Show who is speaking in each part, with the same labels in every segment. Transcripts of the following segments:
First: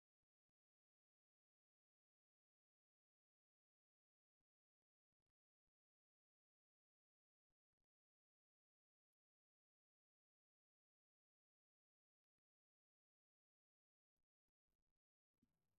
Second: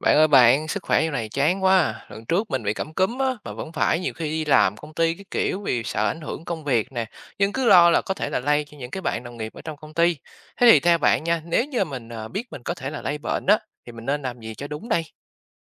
Speaker 1: Bạn ơi bạn, sức khỏe như này chán quá à. Lần trước mình bị cảm cúm á, mà vẫn phải nhiều khi đi làm công ty cái kiểu vì sợ ảnh hưởng công việc nè. Nhưng cứ lo là có thể là lây cho những cái bạn đồng nghiệp ở trong công ty. Thế thì theo bạn nha, nếu như mình biết mình có thể là lây bệnh á, thì mình nên làm gì cho đúng đây?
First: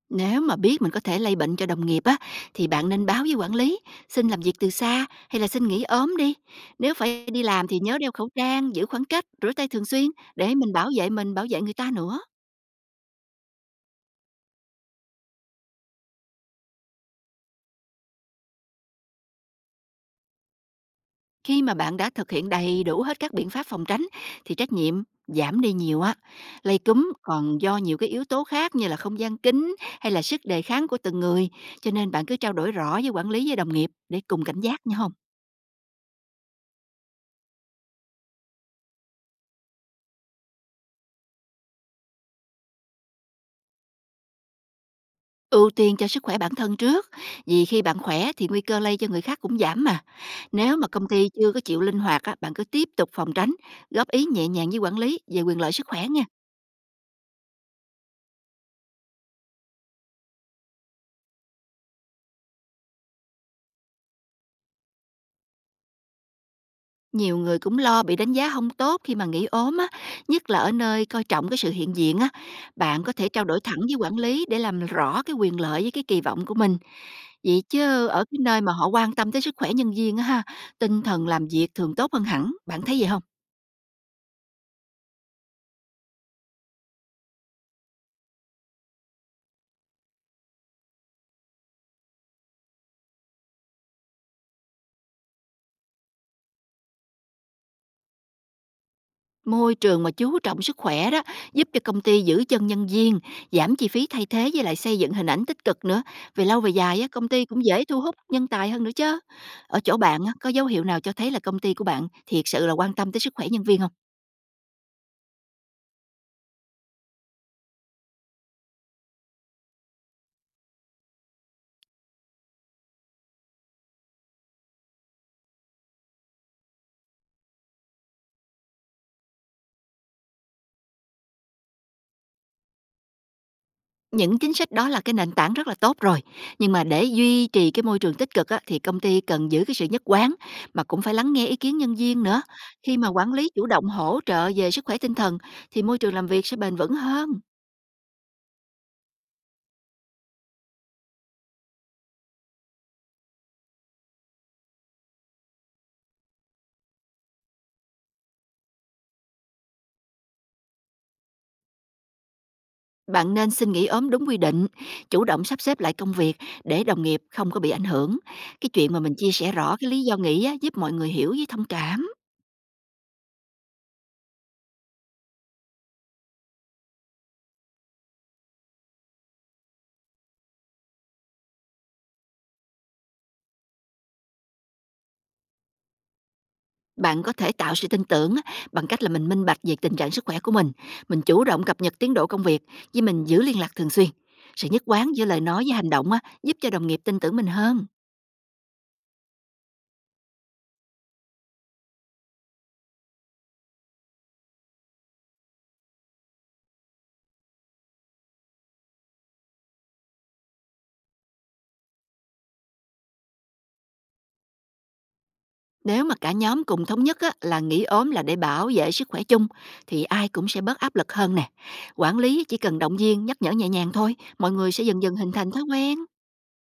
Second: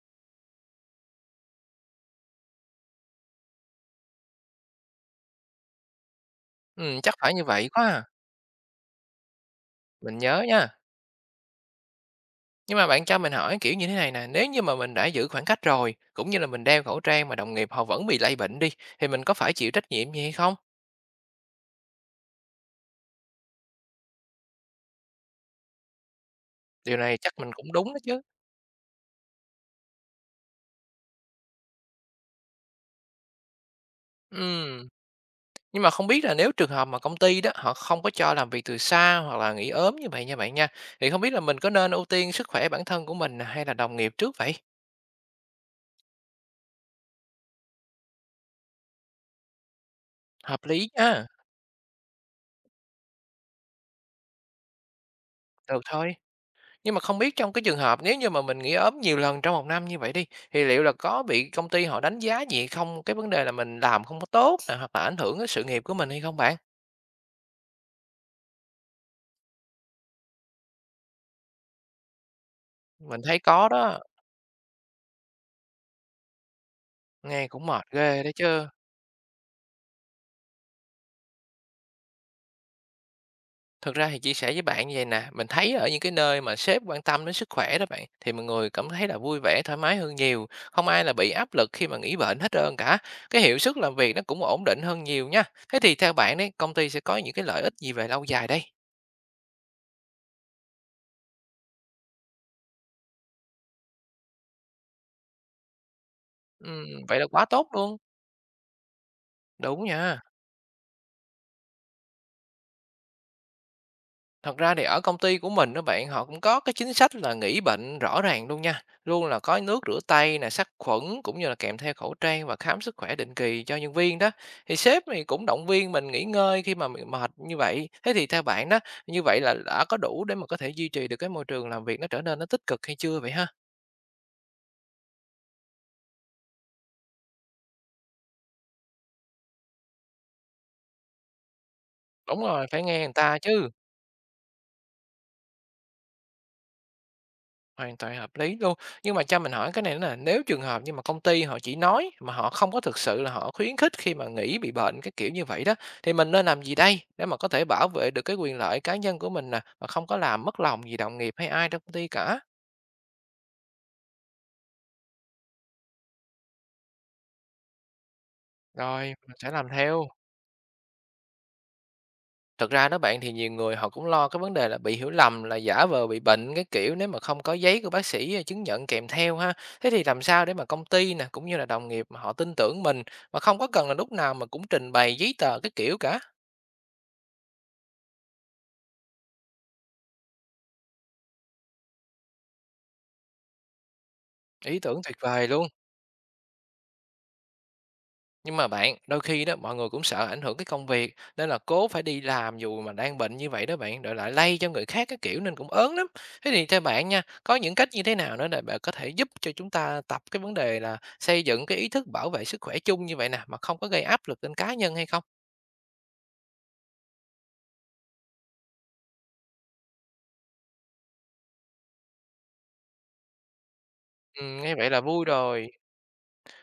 Speaker 2: Nếu mà biết mình có thể lây bệnh cho đồng nghiệp á, thì bạn nên báo với quản lý, xin làm việc từ xa hay là xin nghỉ ốm đi.
Speaker 1: Ừ,
Speaker 2: Nếu
Speaker 1: chắc
Speaker 2: phải
Speaker 1: phải
Speaker 2: đi
Speaker 1: như
Speaker 2: làm
Speaker 1: vậy
Speaker 2: thì
Speaker 1: quá
Speaker 2: nhớ
Speaker 1: à.
Speaker 2: đeo khẩu trang, giữ khoảng cách, rửa tay thường xuyên
Speaker 1: Mình nhớ
Speaker 2: để
Speaker 1: nha.
Speaker 2: mình, bảo vệ người ta nữa.
Speaker 1: Nhưng mà bạn cho mình hỏi kiểu như thế này nè, nếu như mà mình đã giữ khoảng cách rồi, cũng như là mình đeo khẩu trang mà đồng nghiệp họ vẫn bị lây bệnh đi, thì mình có phải chịu trách nhiệm gì hay không?
Speaker 2: Khi mà bạn đã thực hiện đầy đủ hết các biện pháp phòng tránh thì trách nhiệm giảm đi nhiều á. Lây
Speaker 1: Điều
Speaker 2: cúm
Speaker 1: này chắc mình
Speaker 2: còn
Speaker 1: cũng
Speaker 2: do
Speaker 1: đúng
Speaker 2: nhiều
Speaker 1: đó
Speaker 2: cái
Speaker 1: chứ.
Speaker 2: yếu tố khác như là không gian kính hay là sức đề kháng của từng người, cho nên bạn cứ trao đổi rõ với quản lý với đồng nghiệp để cùng cảnh giác
Speaker 1: Ừ.
Speaker 2: nha không?
Speaker 1: Nhưng mà không biết là nếu trường hợp mà công ty đó, họ không có cho làm việc từ xa hoặc là nghỉ ốm như vậy nha bạn nha, thì không biết là mình có nên ưu tiên sức khỏe bản thân của mình hay là đồng nghiệp trước vậy?
Speaker 2: Ưu tiên cho sức khỏe bản thân trước, vì khi bạn khỏe thì nguy cơ lây cho người khác cũng giảm mà.
Speaker 1: Hợp
Speaker 2: Nếu mà
Speaker 1: lý
Speaker 2: công
Speaker 1: nha,
Speaker 2: ty chưa có chịu linh hoạt á, bạn cứ tiếp tục phòng tránh, góp ý nhẹ nhàng với quản lý về quyền lợi
Speaker 1: được
Speaker 2: sức khỏe
Speaker 1: thôi.
Speaker 2: nha.
Speaker 1: Nhưng mà không biết trong cái trường hợp nếu như mà mình nghỉ ốm nhiều lần trong một năm như vậy đi, thì liệu là có bị công ty họ đánh giá gì không? Cái vấn đề là mình làm không có tốt nè, hoặc là ảnh hưởng đến sự nghiệp của mình hay không bạn?
Speaker 2: Nhiều người cũng lo bị đánh giá không tốt khi mà nghỉ ốm á, nhất là ở nơi coi trọng cái sự hiện diện á. Bạn có
Speaker 1: Mình
Speaker 2: thể
Speaker 1: thấy
Speaker 2: trao đổi
Speaker 1: có
Speaker 2: thẳng với
Speaker 1: đó,
Speaker 2: quản lý để làm rõ cái quyền lợi với cái kỳ vọng của mình.
Speaker 1: nghe
Speaker 2: Vậy
Speaker 1: cũng mệt
Speaker 2: chứ
Speaker 1: ghê
Speaker 2: ở
Speaker 1: đó
Speaker 2: cái nơi
Speaker 1: chứ.
Speaker 2: mà họ quan tâm tới sức khỏe nhân viên á ha, tinh thần làm việc thường tốt hơn hẳn, bạn thấy vậy không?
Speaker 1: Thực ra thì chia sẻ với bạn như vậy nè, mình thấy ở những cái nơi mà sếp quan tâm đến sức khỏe đó bạn, thì mọi người cảm thấy là vui vẻ, thoải mái hơn nhiều, không ai là bị áp lực khi mà nghỉ bệnh hết trơn cả. Cái hiệu suất làm việc nó cũng ổn định hơn nhiều nha. Thế thì theo bạn đấy, công ty sẽ có những cái lợi ích gì về lâu dài đây?
Speaker 2: Môi trường mà chú trọng sức khỏe đó giúp cho công ty giữ chân nhân viên, giảm chi phí thay thế với lại xây dựng hình ảnh tích cực nữa. Về lâu về dài á,
Speaker 1: Vậy
Speaker 2: công
Speaker 1: là
Speaker 2: ty
Speaker 1: quá
Speaker 2: cũng
Speaker 1: tốt
Speaker 2: dễ
Speaker 1: luôn.
Speaker 2: thu hút nhân tài hơn nữa chứ. Ở
Speaker 1: Đúng
Speaker 2: chỗ
Speaker 1: nha.
Speaker 2: bạn á, có dấu hiệu nào cho thấy là công ty của bạn thiệt sự là quan tâm tới sức khỏe nhân viên không?
Speaker 1: Thật ra thì ở công ty của mình đó bạn, họ cũng có cái chính sách là nghỉ bệnh rõ ràng luôn nha. Luôn là có nước rửa tay nè, sát khuẩn cũng như là kèm theo khẩu trang và khám sức khỏe định kỳ cho nhân viên đó. Thì sếp thì cũng động viên mình nghỉ ngơi khi mà mình mệt như vậy. Thế thì theo bạn đó, như vậy là đã có đủ để mà có thể duy trì được cái môi trường làm việc nó trở nên tích cực hay chưa vậy ha?
Speaker 2: Những chính sách đó là cái nền tảng rất là tốt rồi. Nhưng mà để duy trì cái môi trường tích cực á, thì công ty cần giữ cái sự nhất quán mà cũng phải lắng nghe ý kiến nhân viên nữa.
Speaker 1: Đúng rồi, phải
Speaker 2: Khi
Speaker 1: nghe
Speaker 2: mà
Speaker 1: người
Speaker 2: quản
Speaker 1: ta
Speaker 2: lý chủ
Speaker 1: chứ.
Speaker 2: động hỗ trợ về sức khỏe tinh thần thì môi trường làm việc sẽ bền vững hơn.
Speaker 1: Hoàn toàn hợp lý luôn. Nhưng mà cho mình hỏi cái này nữa nè, nếu trường hợp nhưng mà công ty họ chỉ nói mà họ không có thực sự là họ khuyến khích khi mà nghỉ bị bệnh cái kiểu như vậy đó, thì mình nên làm gì đây để mà có thể bảo vệ được cái quyền lợi cá nhân của mình nè, mà không có làm mất lòng gì đồng nghiệp hay ai trong công ty cả?
Speaker 2: Bạn nên xin nghỉ ốm đúng quy định, chủ động sắp xếp lại công việc để đồng nghiệp không có bị ảnh hưởng. Cái chuyện mà
Speaker 1: Rồi,
Speaker 2: mình chia
Speaker 1: mình
Speaker 2: sẻ
Speaker 1: sẽ làm
Speaker 2: rõ cái lý
Speaker 1: theo.
Speaker 2: do nghỉ á, giúp mọi người hiểu với thông cảm.
Speaker 1: Thật ra đó bạn thì nhiều người họ cũng lo cái vấn đề là bị hiểu lầm là giả vờ bị bệnh cái kiểu nếu mà không có giấy của bác sĩ, chứng nhận kèm theo ha. Thế thì làm sao để mà công ty nè cũng như là đồng nghiệp mà họ tin tưởng mình mà không có cần là lúc nào mà cũng trình bày giấy tờ cái kiểu cả.
Speaker 2: Bạn có thể tạo sự tin tưởng á, bằng cách là mình minh bạch về tình trạng sức khỏe của mình chủ động cập nhật tiến độ công việc, với mình giữ liên lạc thường xuyên. Sự
Speaker 1: Ý
Speaker 2: nhất
Speaker 1: tưởng
Speaker 2: quán
Speaker 1: tuyệt
Speaker 2: giữa lời
Speaker 1: vời
Speaker 2: nói
Speaker 1: luôn.
Speaker 2: với hành động á, giúp cho đồng nghiệp tin tưởng mình hơn.
Speaker 1: Nhưng mà bạn, đôi khi đó mọi người cũng sợ ảnh hưởng cái công việc nên là cố phải đi làm dù mà đang bệnh như vậy đó bạn, rồi lại lây cho người khác cái kiểu nên cũng ớn lắm. Thế thì theo bạn nha, có những cách như thế nào nữa để bạn có thể giúp cho chúng ta tập cái vấn đề là xây dựng cái ý thức bảo vệ sức khỏe chung như vậy nè mà không có gây áp lực lên cá nhân hay không?
Speaker 2: Nếu mà cả nhóm cùng thống nhất á, là nghỉ ốm là để bảo vệ sức khỏe chung thì ai cũng sẽ bớt áp lực hơn nè. Quản lý chỉ cần động viên, nhắc nhở nhẹ nhàng thôi,
Speaker 1: Ừ,
Speaker 2: mọi người
Speaker 1: nghe
Speaker 2: sẽ
Speaker 1: vậy là
Speaker 2: dần dần
Speaker 1: vui
Speaker 2: hình thành thói
Speaker 1: rồi.
Speaker 2: quen.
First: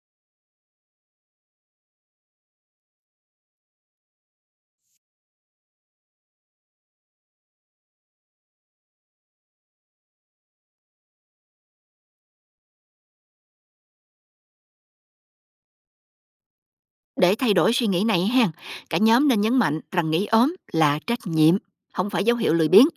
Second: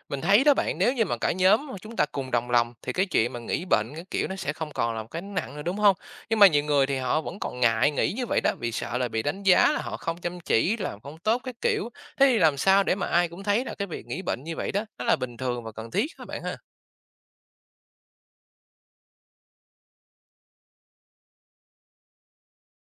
Speaker 1: Mình thấy đó bạn, nếu như mà cả nhóm mà chúng ta cùng đồng lòng thì cái chuyện mà nghỉ bệnh cái kiểu nó sẽ không còn là một cái nặng nữa đúng không? Nhưng mà nhiều người thì họ vẫn còn ngại nghỉ như vậy đó vì sợ là bị đánh giá là họ không chăm chỉ, làm không tốt cái kiểu. Thế thì làm sao để mà ai cũng thấy là cái việc nghỉ bệnh như vậy đó nó là bình thường và cần thiết các bạn ha.
Speaker 2: Để thay đổi suy nghĩ này ha, cả nhóm nên nhấn mạnh rằng nghỉ ốm là trách nhiệm, không phải dấu hiệu lười biếng.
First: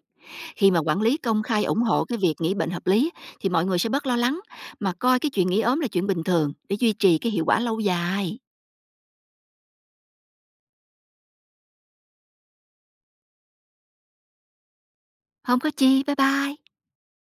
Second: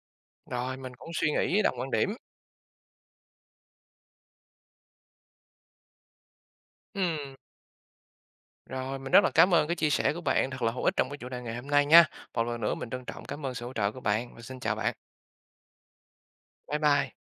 Speaker 2: Khi
Speaker 1: Rồi
Speaker 2: mà
Speaker 1: mình
Speaker 2: quản
Speaker 1: cũng
Speaker 2: lý
Speaker 1: suy
Speaker 2: công
Speaker 1: nghĩ
Speaker 2: khai
Speaker 1: đồng
Speaker 2: ủng
Speaker 1: quan
Speaker 2: hộ
Speaker 1: điểm.
Speaker 2: cái việc nghỉ bệnh hợp lý thì mọi người sẽ bớt lo lắng mà coi cái chuyện nghỉ ốm là chuyện bình thường để duy trì cái
Speaker 1: Ừm,
Speaker 2: hiệu quả lâu dài.
Speaker 1: Rồi mình rất là cảm ơn cái chia sẻ của bạn thật là hữu ích trong cái chủ đề ngày hôm nay nha. Một lần nữa mình trân trọng cảm ơn sự hỗ trợ của bạn và xin chào bạn.
Speaker 2: Không có chi, bye bye.
Speaker 1: Bye bye.